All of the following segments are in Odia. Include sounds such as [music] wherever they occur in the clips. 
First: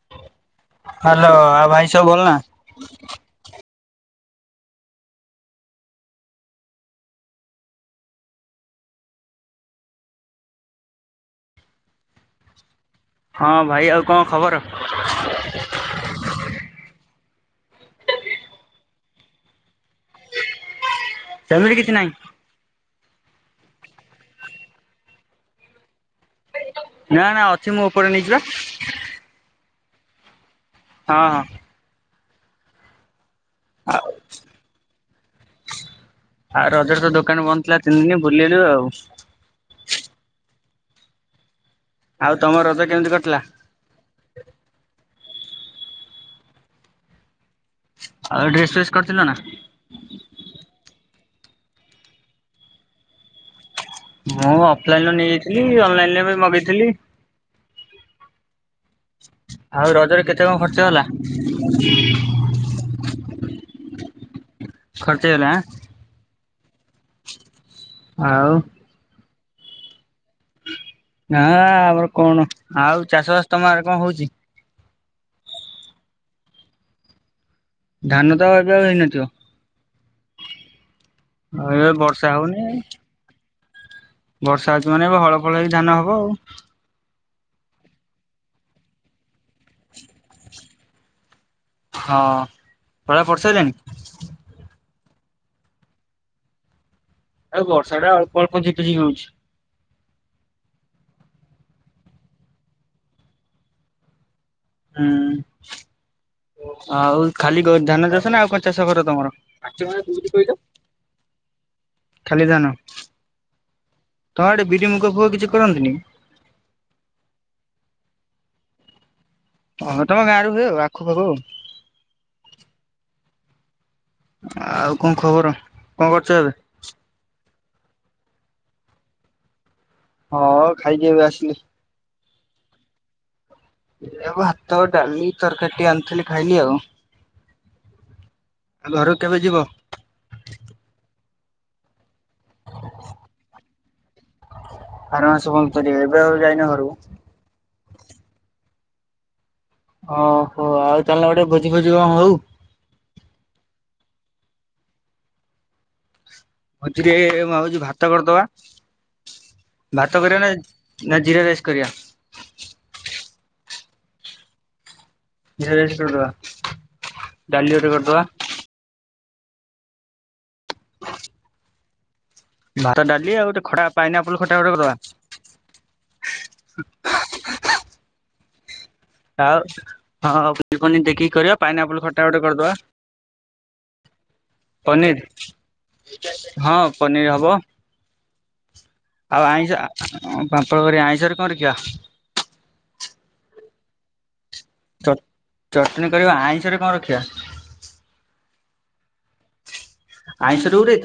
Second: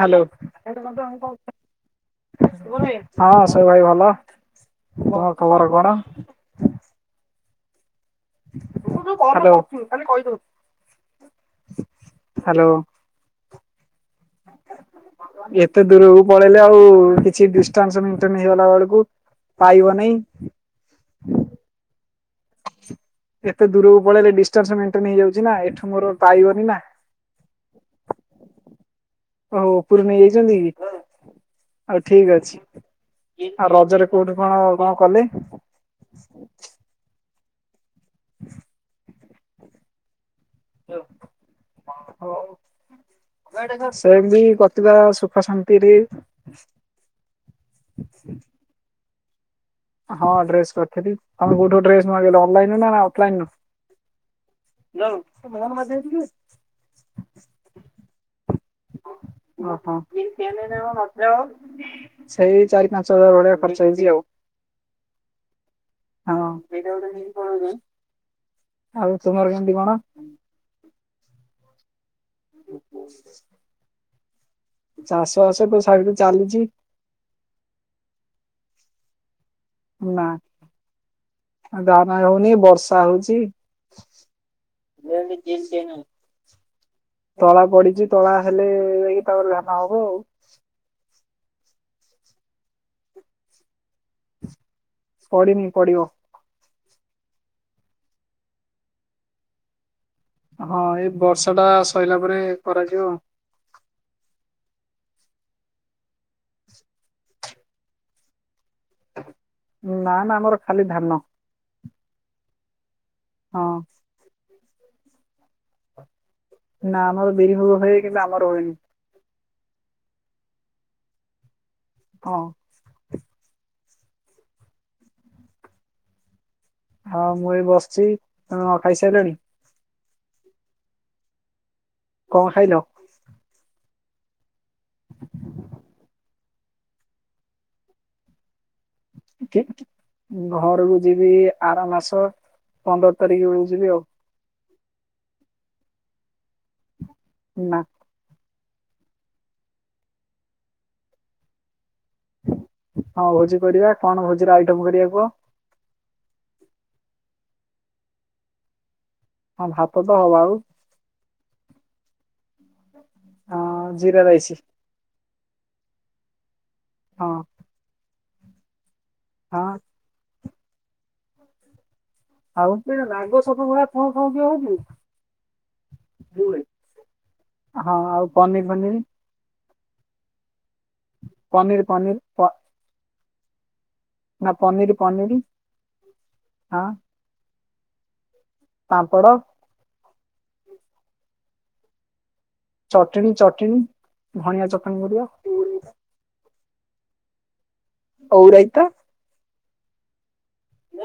ହାଲୋ। ହ୍ୟାଲୋ ହଁ ଆଉ ଭାଇ ସବୁ ଭଲ ନା? ସବୁ ଭାଇ ଭଲ। ତମ ଖବର କଣ? ହାଲୋ। ହାଲୋ। ହଁ ଭାଇ ଆଉ କଣ ଖବର? ଏତେ ଦୂରକୁ ପଳେଇଲେ ଆଉ କିଛି ଡିଷ୍ଟାଂଶ ମେଣ୍ଟେନ ହେଇଗଲା ବେଳକୁ ପାଇବନେଇ। ସେମିତି କିଛି ନାହିଁ। ଏତେ ଦୂରକୁ ପଳେଇଲେ ଡିଷ୍ଟାନ୍ସ ମେଣ୍ଟେନ ହେଇଯାଉଛି ନା, ଏଠୁ ମୋର ପାଇବନି ନା। ନା ନା ଅଛି ମୁଁ ଉପରେ ନେଇଚି ପା। ଓ ଉପୁରୁ ନେଇ ଯାଇଛନ୍ତି କି? ହଁ ହଁ। ଆଉ ଠିକ୍ ଅଛି। ଆଉ ରଜରେ କୋଉଠି କଣ କଣ କଲେ? ଆଉ ରଜରେ ତ ଦୋକାନ ବନ୍ଦ ଥିଲା ତିନି ଦିନ ବୁଲିଲୁ ଆଉ। ଆଉ ତମ ରଜ କେମିତି କଟିଲା? ସେମିତି କଟିଲା ସୁଖ ଶାନ୍ତିରେ। ଆଉ ଡ୍ରେସ ଫେସ୍ କରିଥିଲ ନା? ହଁ ଡ୍ରେସ କରିଥିଲି। ତମେ କୋଉଠୁ ଡ୍ରେସ ମଗେଇଲା ଅନଲାଇନ ରୁ ନା ଅଫଲାଇନ ରୁ? ମୁଁ ଅଫଲାଇନ ନେଇଯାଇଥିଲି ଅନଲାଇନ ରେ ବି ମଗେଇଥିଲି। ଆଉ ଓହୋ। ରଜରେ କେତେ କଣ ଖର୍ଚ୍ଚ ହେଲା? ସେଇ ଚାରି ପାଞ୍ଚ ହଜାର ଭଳିଆ ଖର୍ଚ ହେଇଛି ଆଉ। ଖର୍ଚ ହେଇଗଲା ଆଁ। ହଁ। [unintelligible] ଆଉ ଆଉ ତୁମର କେମିତି କଣ? ନା ଆମର କଣ। ଆଉ ଚାଷ ବାସ ତମ ଆଡେ କଣ ହଉଛି? ଚାଷ ବାସ ସବୁ ଚାଲିଚି। ଧାନ ତ ଏବେ ଆଉ ହେଇନଥିବ? ନା। ଏବେ ଧାନ ବର୍ଷା ହଉନି ବର୍ଷା ହଉଚି। ବର୍ଷା ହଉଚି ମାନେ ହଳ ଫଳ ହେଇକି ଧାନ ହବ ଆଉ। ତଳା ପଡିଛି ତଳା ହେଲେ ଯାଇକି ତାପରେ ଯାହା ହବ ଆଉ। ହଁ ତଳା ପଡି ସାରିଲାଣି? ପଡିନି ପଡିବ। ଆଉ ବର୍ଷା ଟା ଅଳ୍ପ ଅଳ୍ପ ଝିପଝିପ୍ ହଉଚି। ହଁ ଏଇ ବର୍ଷା ଟା ସରିଲା ପରେ କରାଯିବ ଆଉ। ହୁଁ। ଆଉ ଖାଲି ଧାନ ଚାଷ ନା ଆଉ କଣ ଚାଷ କର ତମର? ନା ନା ଆମର ଖାଲି ଧାନ ଖାଲି ଧାନ। ହଁ। ତମ ଆଡେ ବିରିମୁଗ ଫୁଗ କିଛି କରନ୍ତିନି କି? ନା ଆମର ବିରି ମୁଗ ହୁଏ କିନ୍ତୁ ଆମର ହୁଏନି। ଓହୋ ତମ ଗାଁ ରେ ହୁଏ ଆଖୁ ଫାଖୁ। ହଁ। ଆଉ କଣ ଖବର କଣ କରୁଛ ଏବେ? ହଁ ମୁଁ ଏ ବସିଛି ତମେ ନ ଖାଇସାରିଲଣି? ହଁ ଖାଇକି ଏବେ ଆସିଲି। କଣ ଖାଇଲ? ଏ ଭାତ, ଡାଲି, ତରକାରୀ ଟିକେ ଆଣିଥିଲି ଖାଇଲି ଆଉ। ଆ ଘରକୁ କେବେ ଯି ଘରକୁ ଯିବି ଆର ମାସ ପନ୍ଦର ତାରିଖ ବେଳକୁ ଯିବି ଆଉ। ଆର ମାସ ପନ୍ଦର ତାରିଖରେ ଏବେ ଆଉ ଯାଇନ ଘରକୁ? ନା। ଓ ହୋ ଆଉ ଚାଲୁନ ଗୋଟେ ଭୋଜି ଫୋଜି ଗୋଟେ କଣ ହଉ। ହଁ ଭୋଜି କରିବା କଣ ଭୋଜିର ଆଇଟମ୍ କରିବା କୁହ? ଭୋଜିରେ ମୁଁ ଭାବୁଛି ଭାତ କରିଦବା ହଁ ତ ଭାତ ହବ କରିବାନା ଆଉ ନା ଜିରା ରାଇସ୍ କରିଆ? [inaudible] ହଁ ଜିରା ରାଇସ। ଜିରା ରାଇସ କରିଦବା ହଁ ଡାଲି ଗୋଟେ କରିଦବା। ହଁ। ଆଉ ଭାତ ଡାଲି ଆଉ ଗୋଟେ ଖଟା ପାଇନାପଲ ଖଟା ଗୋଟେ କରିଦବା ହଁ ଆଉ ପନିର ପନିର ଆଉ ହଁ ପନିର ଫନିର ଦେଖିକି କରିବା ପନିର ପାଇନ ଆପଲ ପନିର ଖଟା ଗୋଟେ ପ କରିଦବା। ନା ପନିର ପନିର ହଁ ପନିର୍ ହବ ପାମ୍ପଡ଼ ଆଉ ଆଇଁଷ ପାମ୍ପଳ କରିବା ଆଇଁଷରେ କଣ ରଖିବା? ଚଟଣି ଚଟଣୀ ଧାଣିଆ ଚଟଣି ଚ କରିବା। ଚଟଣି କରିବା ଆଇଁଷ ରେ କଣ ରଖିବା? ଓଉରାଇତା ଆଇଁଷ ରେ ଗୋଟେ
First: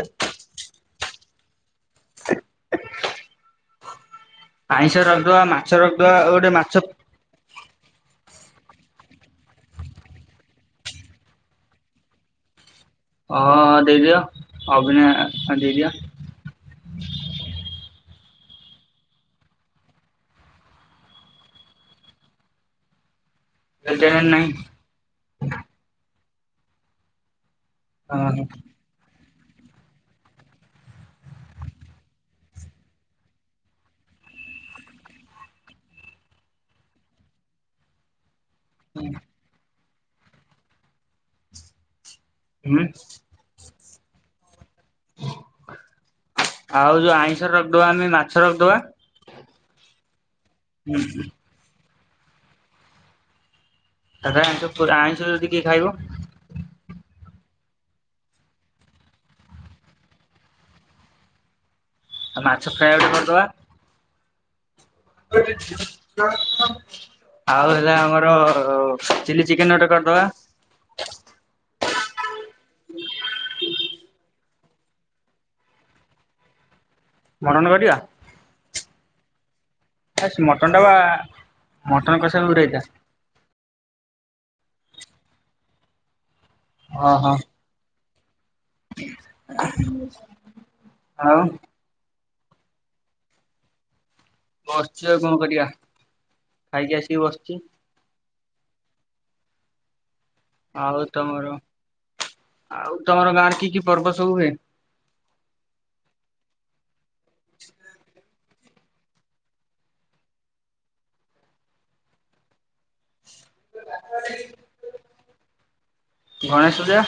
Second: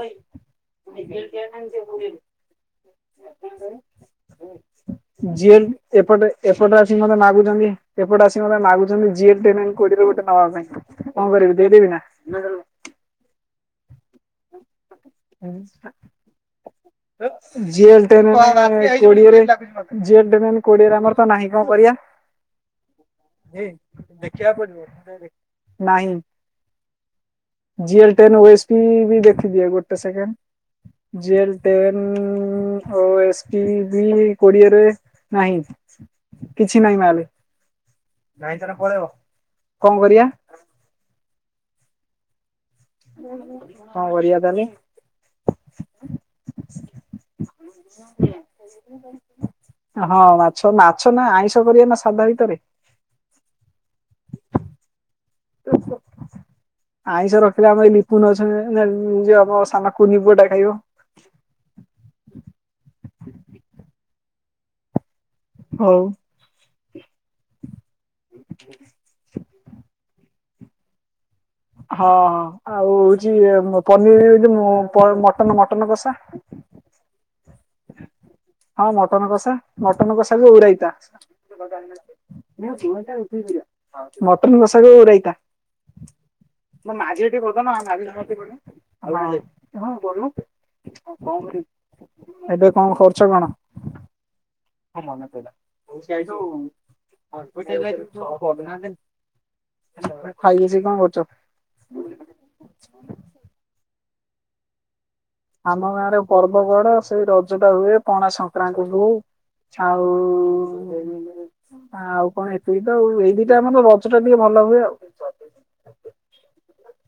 [inaudible] [inaudible] ଆଇଁଷ ରଖିଦବା ଯିଏ ମାଛ ରଖିଦବା ଏପଟେ ଗୋଟେ ମାଛ ଏପଟେ ଆସି ମତେ ମାଗୁଛନ୍ତି। ଏପଟେ ଆସି ମତେ ମାଗୁଛନ୍ତି [unintelligible] କୋଡ଼ିଏରେ ଗୋଟେ ନବା ପାଇଁ କଣ କରିବି ଦେଇଦେବି ନା? ହଁ ହଁ ଦେଇଦିଅ ଅଭିନୟ ଦେଇଦିଅ। [unintelligible] କୋଡ଼ିଏରେ [unintelligible] କୋଡିଏରେ ଆମର ତ ନାହିଁ କଣ କରିବା? [inaudible] ନାହିଁ ଦେଖିବାକୁ ପଡିବ ନାହିଁ? ଜିଏଲ ଟେନ୍ ହଁ ଓଏସ୍ ପି ବି ଦେଖିଦିଏ ଗୋଟେ second? JL ten O S B କୋଡିଏରେ ନାହିଁ କିଛି ନାହିଁ ମାଲେ କଣ କରିବା? ହୁଁ କଣ କରିବା ତାହାଲେ? ଆଉ ଯୋଉ ଆଇଁଷ ରଖିଦବା ଆମେ ମାଛ ରଖିଦବା। ହଁ ମାଛ ମାଛ ନା ଆଇଁଷ କରିବା ନା ସାଧା ଭିତରେ ସାଧା ଆଇଁଷ ପୁ ଆଇଁଷ ଯଦି କିଏ ଖା ଆଇଁଷ ରଖିଲେ ଆମର ଏଇ ଲିପୁନ [unintelligible] ଜଉ ଆମ ସାନକୁନିପୁଅ ଟା ଖାଇବ? ଆଉ ମାଛ ଫ୍ରାଏ ଗୋଟେ କରିଦବା। ହଉ ହଁ [unintelligible] ଆଉ ହେଲା ଆମର ଚିଲି ଚିକେନ ଗୋଟେ କରିଦବା? ହଁ ହଁ ଆଉ ହଉଚି ପନିର ମ ମଟନ ମଟନ କଷା। ସ୍ମରଣ କରିବା? ହଁ ମଟନ କସା? ମଟନ କଷା ଆସ୍ କୁ ଓଉ ଟା ରାଇତା। ବା ମଟନ କଷାକ ମଟନ କଷା ଦୂରେଇଥା। କୁ ଅଉ ରାଇତା। ଓହୋ। ଆଉ [unintelligible] ଏବେ କଣ କରୁଚ କଣ? ବସିଛି ଆଉ କଣ କରିବା ଖାଇକି ଆସିକି ବସିଛି [unintelligible] ଖାଇ ପିଇ କଣ ଆଉ କରୁଛ? ତମର ଆଉ ତମର ଗାଁରେ କି କି ପର୍ବ ସବୁ ହୁଏ? ଆମ ଗାଁରେ ପର୍ବ କଣ ସେଇ ରଜ ଟା ହୁଏ ପଣା ସଂକ୍ରାନ୍ତି ହୁଏ? ଆଉ ଆଉ କଣ ଏତିି ତ ଏଇ? ଆମର ରଜ ଟା ଟିକେ ଭଲ ହୁଏ ଆଉ। ଗଣେଶଜା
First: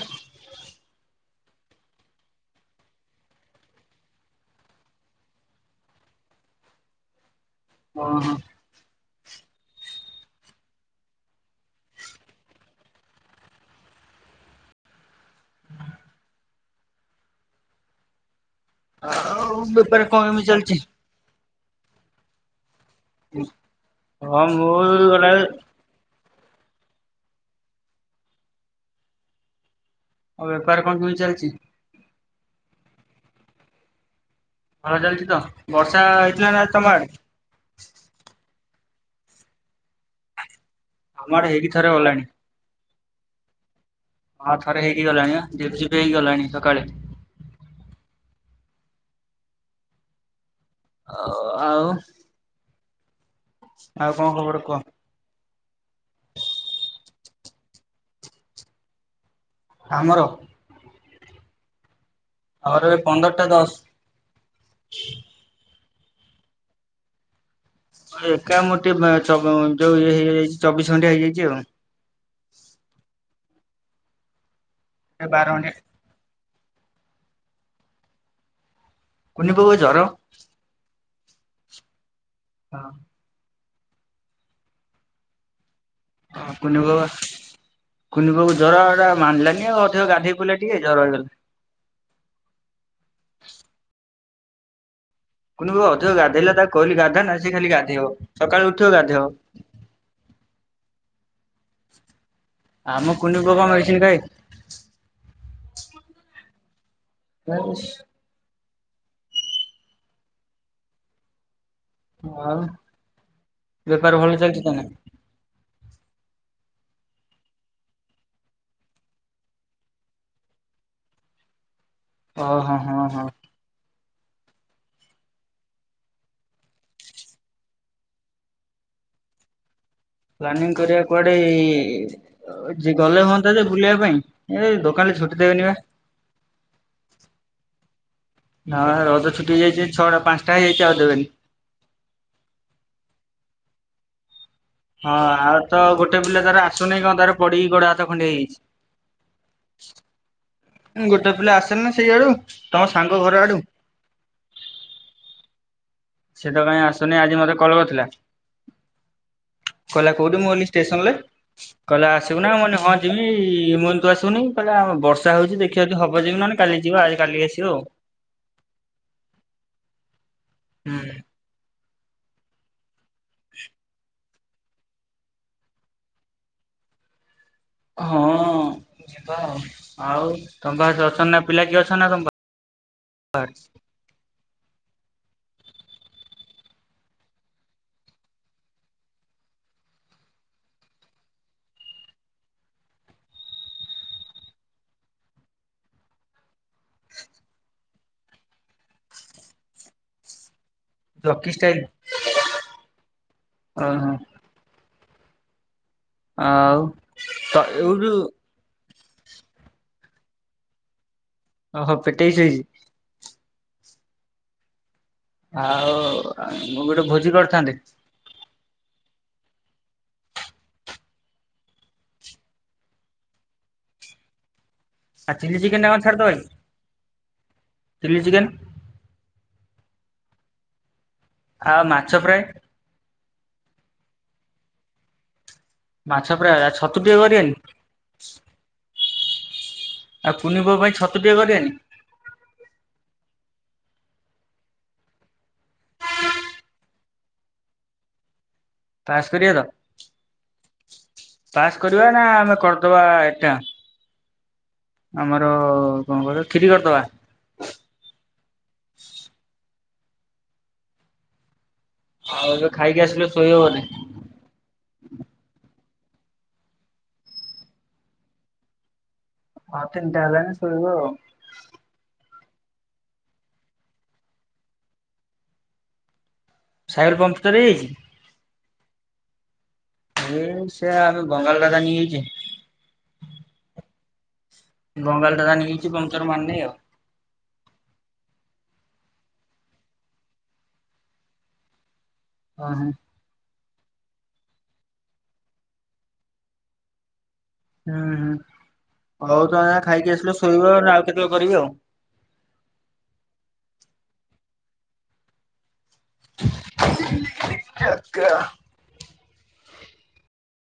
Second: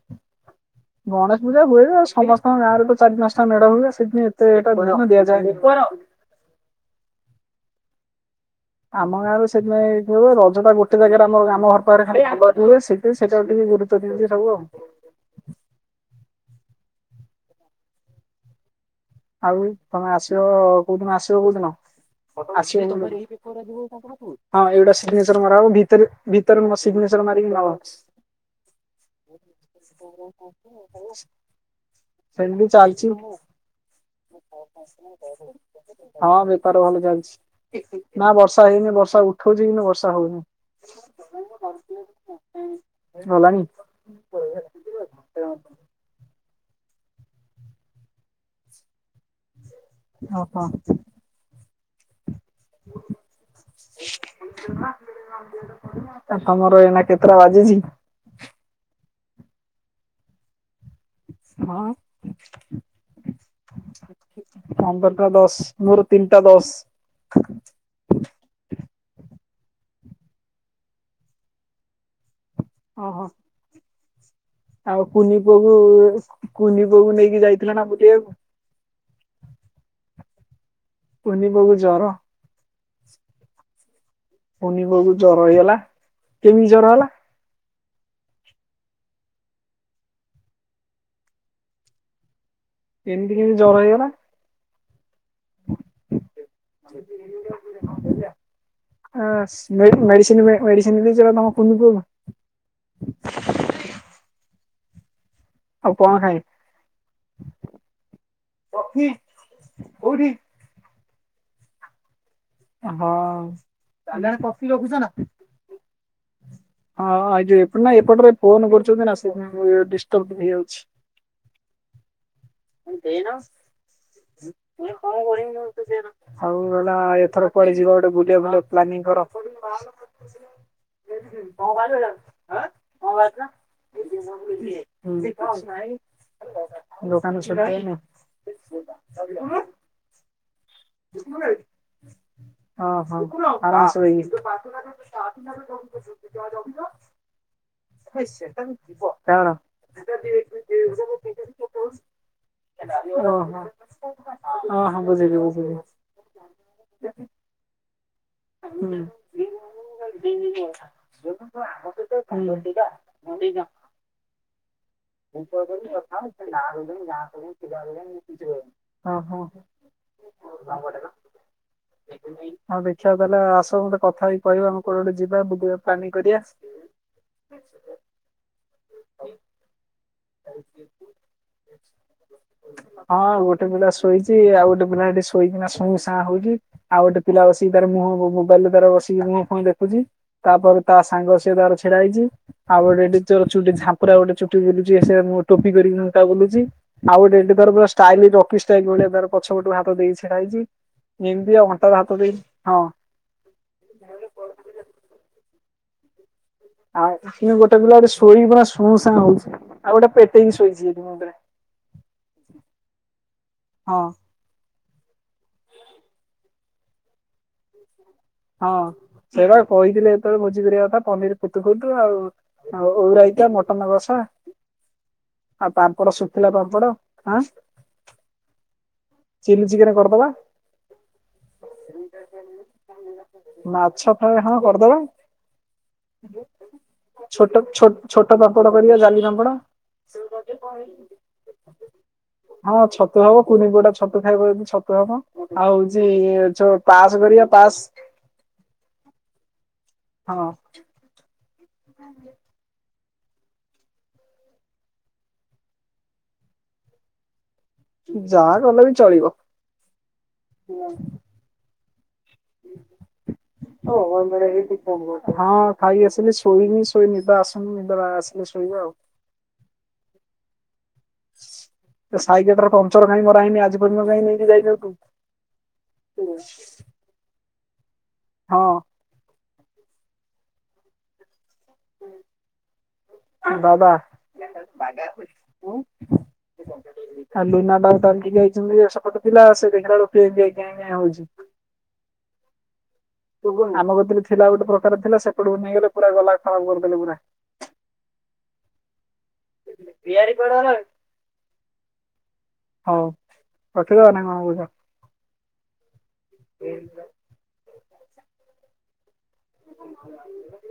ଗଣେଶ ପୂଜା ହୁଏ ଆଉ ସମସ୍ତଙ୍କ ଗାଁରେ ଚାରି ପାଞ୍ଚଟା ମେଢ ହୁଏ ସେଥିପାଇଁ ଏତେ ଟା ଦିଆଯାଏନାହିଁ। ଓଁ ହୋ। ଆମ ଗାଁରେ ସେଥିପାଇଁ କି ହ ରଜଟା ଗୋଟେ ଜାଗାରେ ଆର ଆମ ଘର ପାଖରେ ଖାଲିୁଏ ସେ ସେଇଟା ଟିକେ ଗୁରୁ ତ୍ତ୍ଵ ଦେଇଚି ସବୁ ଆଉ। ଆଉ ବେପାର ତମେ କଣ ଆସିବ କେମିତି ଚାଲିଛି? କୋଉ ଦିନ ଆସିବ କୋଉ ଦିନ ଆସିବ? ହଁ ମୁଁ ଏଟା ସବୁ ଗଲାବେଳେ ସିଗ୍ନଚର ମରା ହବ ଭିତରେ ଭିତରରୁ ସିଗ୍ନଚର ମାରିକି ନ [inaudible] ଆଉ ବେପାର କଣ କେମି ଚାଲିଚି? ସେମିତି ଚାଲଚି ହ। ଭଲ ଚାଲିଛି ତ ବର୍ଷା ହଁ ହେଇଥିଲା ନା ବେପାର ତମ ଭଲ ଆଡେ? ଚାଲିଛି। ନା ବର୍ଷା ହେଇନି ବର୍ଷା ଉଠଉଚି କିନ୍ତୁ ବର୍ଷା ଆମ ଆଡେ ହେଇକି ଥରେ ଗଲାଣି ହଉନି। ଗଲାଣି? ହଁ ଥରେ ହେଇକି ଗଲାଣି ବା ଝୁରୁ ଝୁରୁ ହେଇକି ଗଲାଣି ସକାଳେ। ଓହୋ। ଓ ଆଉ? ଆଉ କଣ ଖବର କୁହ? ତମର ଏନା କେତେଟା ବାଜିଛି? ଆମର? ହଁ ଆମର ଏବେ ପନ୍ଦରଟା ଦଶ। ପନ୍ଦରଟା ଦଶ। ମୋର ତିନିଟା ଦଶ। ଏକା ମ ଟିକେପା ଉ ଅ ଅ ଯୋଉ ଇଏ ହେଇଯାଇଚି ଚବିଶ ଘଣ୍ଟିଆ ହେଇଯାଇଚି ଆଉ। ଓହୋ। ଆଉ ଏ କୁନି ବାର ଘଣ୍ଟିଆ ପୁଅକୁ କୁନି ପୁଅକୁ ନେଇକି ଯାଇଥିଲେ ନା ବୁଲିବାକୁ? କୁନି ପୁଅକୁ ଜର। କୁନି ପୁଅକୁ ଜର? ହଁ। କୁନି ପୁଅ କୁ ଜର ହେଇଗଲା? ହ କେମିତି କୁନି ଜର ପୁଅ ହେଲା ବା କୁନିପୁଅ କୁ ଜ୍ୱର ତ ମାନିଲାନି ଆଉ ଅଧିକ ଗାଧୋଇ ପଡିଲା ଟିକେ ଜର ହେଇଗଲା। ଏମିତି କେମିତି ଜ୍ୱର ହେଇଗଲା? କୁନି ପୁଅ ଅଧିକ ଗାଧୋଇଲା ତାକୁ କହିଲ ଗାଧା ନା ସେଏ ଖାଲି ଗାଧେଇବ ସକାଳୁ ଉଠିବ ଗାଧେଇବ। ମେଡି ମେଡିସିନ ମେଡିସିନ ଦେଇଚ ତମ କୁୁନି ପୁଅ କୁ? ଆମ କୁନି ପୁଅ କଣ ମେଡ଼ିସିନ ଖାଉଚି କାଇଁ? ଆଉ କଣ ଖାଇବ? ନେଶ ନି କୋଉଠି। ମୁଁ ଆଉ। ହ ଉ ଦୋକାନ‌ ରେ କଫି ତାନେ? ରଖୁଛ ନା। ହଁ ଆଇ ଯୋଉ ଏପଟ ନା ଏପଟରେ ଫୋନ କରୁଛନ୍ତି ନା ସେ ଯୋଗୁ ଡିସଟର୍ବ ଟିକେ ହେଇଯାଉଛି। ହ ତମେ ଦେଇନ ମୁଁ କଇଲି କଁ କରିବି ତମେ ତ ଦେଇନ। ହଉ ଗଲା ଏଥର କୁଆଡେ ଯିବା ଗୋଟେ ବୁଲିବା ଭଲ ପ୍ଲାନିଂ କର। ପ୍ଲାନିଂ କରିବା। କୁଆଡେ ଯେ ଗଲେ ହୁଅନ୍ତା ଯେ ବୁଲିବା ପାଇଁ ଏ ଦୋକାନ ଛୁଟି ଦେବେନି ବା। ଦୋକାନ ରେ ଛୁଟି ଦେବେନି। ନା ରଜ ଛୁଟି ହେଇଯାଇଛି ଛଅଟା ପାଞ୍ଚଟା ହେଇଯାଇଛି ଆଉ ଦେବେନି। ଓ ହୋ ଆରା ମସ କୁ ଯାଇକି। ହଁ ଆର ତ ଗୋଟେ ପିଲା ତାର ଆସୁନି କଣ ତାର ପଡିକି ଗୋଡ ହାତ ଖଣ୍ଡିଆ ହେଇଯାଇଛି। ଖ ଉଁ ଗୋଟେ ପିଲା ଆସୁନି ନା ସେଇଆଡୁ ତମ ସାଙ୍ଗ ଘର ଆଡୁ। ଓ ହୋ ବୁଝିଲି ବୁଝିଲି। ସେ ଟୋକା କାଇଁ ଆସୁନି ଆଜି ମତେ କଲ କରିଥିଲା। ହୁଁ। କହିଲା କୋଉଠି ମୁଁ କଇଲି ଷ୍ଟେସନ ରେ ଆଉ କହିଲା ଆସିବୁ ନା ମୁଁ କଇଲି ଦେଖିବା ହଁ ଯିମି ମୁଁ କଇଲି ତୁ ଆସିବୁନି କି। କହିଲା ଆଉ ବର୍ଷା ହଉଛି ଦେଖିବା ଯଦି ହବ ଯିବି ନହଲେ କାଲି ଯିବା ଆ କାଲିିକି ଆସିବ ଆଉ ‌। ଓ ହୁଁ ହୋ ଆ ଛୁଆ ତାହେଲେ ଆସୁ ମତେ କଥା ହେଇକି କହିବେ ଆମେ କୁଆଡେ ଗୋଟେ ଯିବା ବୁିଲିବା ପ୍ଲାନିଙ୍ଗ କରିବା। ହଁ ଯିବା ଆଉ। ଆଉ ତମ ପାଖରେ କିଏ ଅଛନ୍ତି ନା ପିଲା କିଏ ଅଛନ୍ତି ନା ତମ ହଁ ପାଖରେ। ଗୋଟେ ପିଲା ଶୋଇଛି ଆଉ ଗୋଟେ ପିଲା ଏଠି ଶୋଇକିନା ଶୁଇଁ ସାଁ ହଉଛି। ଆଉ ଗୋଟେ ପିଲା ବସିକି ତାର ମୁହଁ ମୋବାଇଲ ରେ ତାର ବସିକି ମୁହଁ ଫୁହଁ ଦେଖୁଛି। ତାପରେ ତା ସାଙ୍ଗ ସିଏ ତାର ଛିଡା ହେଇଛି ଆଉ ଗୋଟେ ଏଠି ଚୋର ଚୁଟି ଝାମ୍ପୁରା ଗୋଟେ ଚୁଟି ବୁଲୁ। [unintelligible] ଆଉ ଗୋଟେ ଏଠି ତାର ପୁର ଷ୍ଟାଇଲ ଜକି ଷ୍ଟାଇଲ ଭଳିଆ ତାର ପଛ ପଟୁ ହାତ ଦେଇ ଛିଡ଼ା ହେଇଛି। ଜକି ଏମିତି ଆଉ ଷ୍ଟାଇଲି ଅଣ୍ଟାରେ ହାତ ଦେଇକି ହଁ। ଓ ହୋ। ଆଉ। ଆଉ ଏ ତ ଗୋଟେ ପିଲା ଗୋଟେ ଏଉଠୁ ଶୋଇ କି ପୁରା ଶୁଁ ଶାଁ ହଉଛି ଆଉ ଗୋଟେ ପେଟେକି ଶୋଇଛି ମୋର କତିରେ। ଓହୋ ପେଟେଇକି ଶୋଇଛି। ହଁ। ଆଉ ମୁଁ କଇଲି ଗୋଟେ ଭୋଜି କରିଥାନ୍ତେ। ହଁ ସେଟା କହିଥିଲି ସେତେବେଳେ ଭୋଜି କରିବା କଥା ପନିର କୁତୁ କୁତୁ ଆଉ। ଉ ଓଉ ରାଇତା ମଟନ କସା ଚିଲି ଆଉ ଚିକେନ ଟା ପାମ୍ପଡ ଶୁଖିଥଲା ପାମ୍ପଡ। ଆଁ। Chilli chicken. ଚିଲ୍ଲି ଚିକେନ କରିଦବା। ଆଉ ମାଛ ପ୍ରାଏ। ମାଛ ପ୍ରାଏ ହଁ କରିଦବା। ମାଛ ପ୍ରାଏ ଆଉ ଛତୁ ଟିକେ ଛୋଟ କରିବାନି। ଛୋ ଛୋଟ ପାମ୍ପଡ କରିବା ଜାଲି ପାମ୍ପଡ। ଆଉ କୁନି ପୁଅ ପାଇଁ ଛତୁଟିକେ କରିବାନି। ହଁ ଛତୁ ହବ କୁନି ପୁଅ ଟା ଛତୁ ଖାଇବ ଯଦି ଛତୁ ହବ ‌। ଆଉ ହଉଛି ଯୋଉ ପାସ୍ କରିବା ପାସ୍। ପାସ୍ କରିବା ତ। ହଁ। ପାସ୍ କରିବା ନା ଆମେ କରିଦବା ଏଟା। ଆମର କଣ କହିବ କ୍ଷିରି କରିଦବା ଯାହା କଲେ ବି ଚଳିବ ଆଉ ଏବେ ଖାଇକି ଆସିଲେ ଶୋଇବ ବୋଧେ ହ ବନ୍ଦଳେ ହେଇଚି ହଁ ଖାଇକି ଆସିଲି ଶୋଇନି ଶୋଇ ନିିଦ ଆଶୁନି ନିଦଟା ଆସିଲେ ଶୋଇବା ଆଉ ହ ତିନିଟା ହେଲାଣି ଶୋଇବୁ ଆଉ ସେ ସାଇକେ ଟର ପଞ୍ଚଚର କାଇ ମରା ହେଇନି ଆଜି ପଯ୍ୟନ୍ତ କାଇ ନେଇକି ଯାଇନୁ ହୁଁ [unintelligible] ସାଇକଲମ୍ପ ଟର ହେଯାଇଛି ହଁ ଏଇ ସେ ଆମେ ବଙ୍ଗାଳଦାଦା ନେଇଯାଇଛେ ଆମ ଦାଦା ବଙ୍ଗାଲ ଦାଦା ନେଇଛି ପଙ୍କଚର ମାର ନେଇ ଆଉ ଆଉ ଲୁନାଟାଉ ତାଙ୍କୁ ଯାଇଛନ୍ତି ସେପଟ ଥିଲା ସେ ଦେ [unintelligible] ହଉଛି ଓ ହୋ ତୁ କ ଆମ କରେ ଥିଲା ଗୋଟେ ପ୍ରକାର ଥିଲା ସେପଟକୁ ନେଇଗଲେ ପୁରା ଗଲା ଖରାପ କରିଦେଲେ ପୁରା ହୁଁ ହୁଁ ହଉ ତୁ ଆଗେ ଯା ଖାଇକି ଆସିଲ ଶୋଇବ ଆଉ କେତେବେଳେ କରିବି ଆଉ ହଉ ରଖିଦ ଆଉ ନା କଣ କହୁଛ ଆଖ [unintelligible] [inaudible]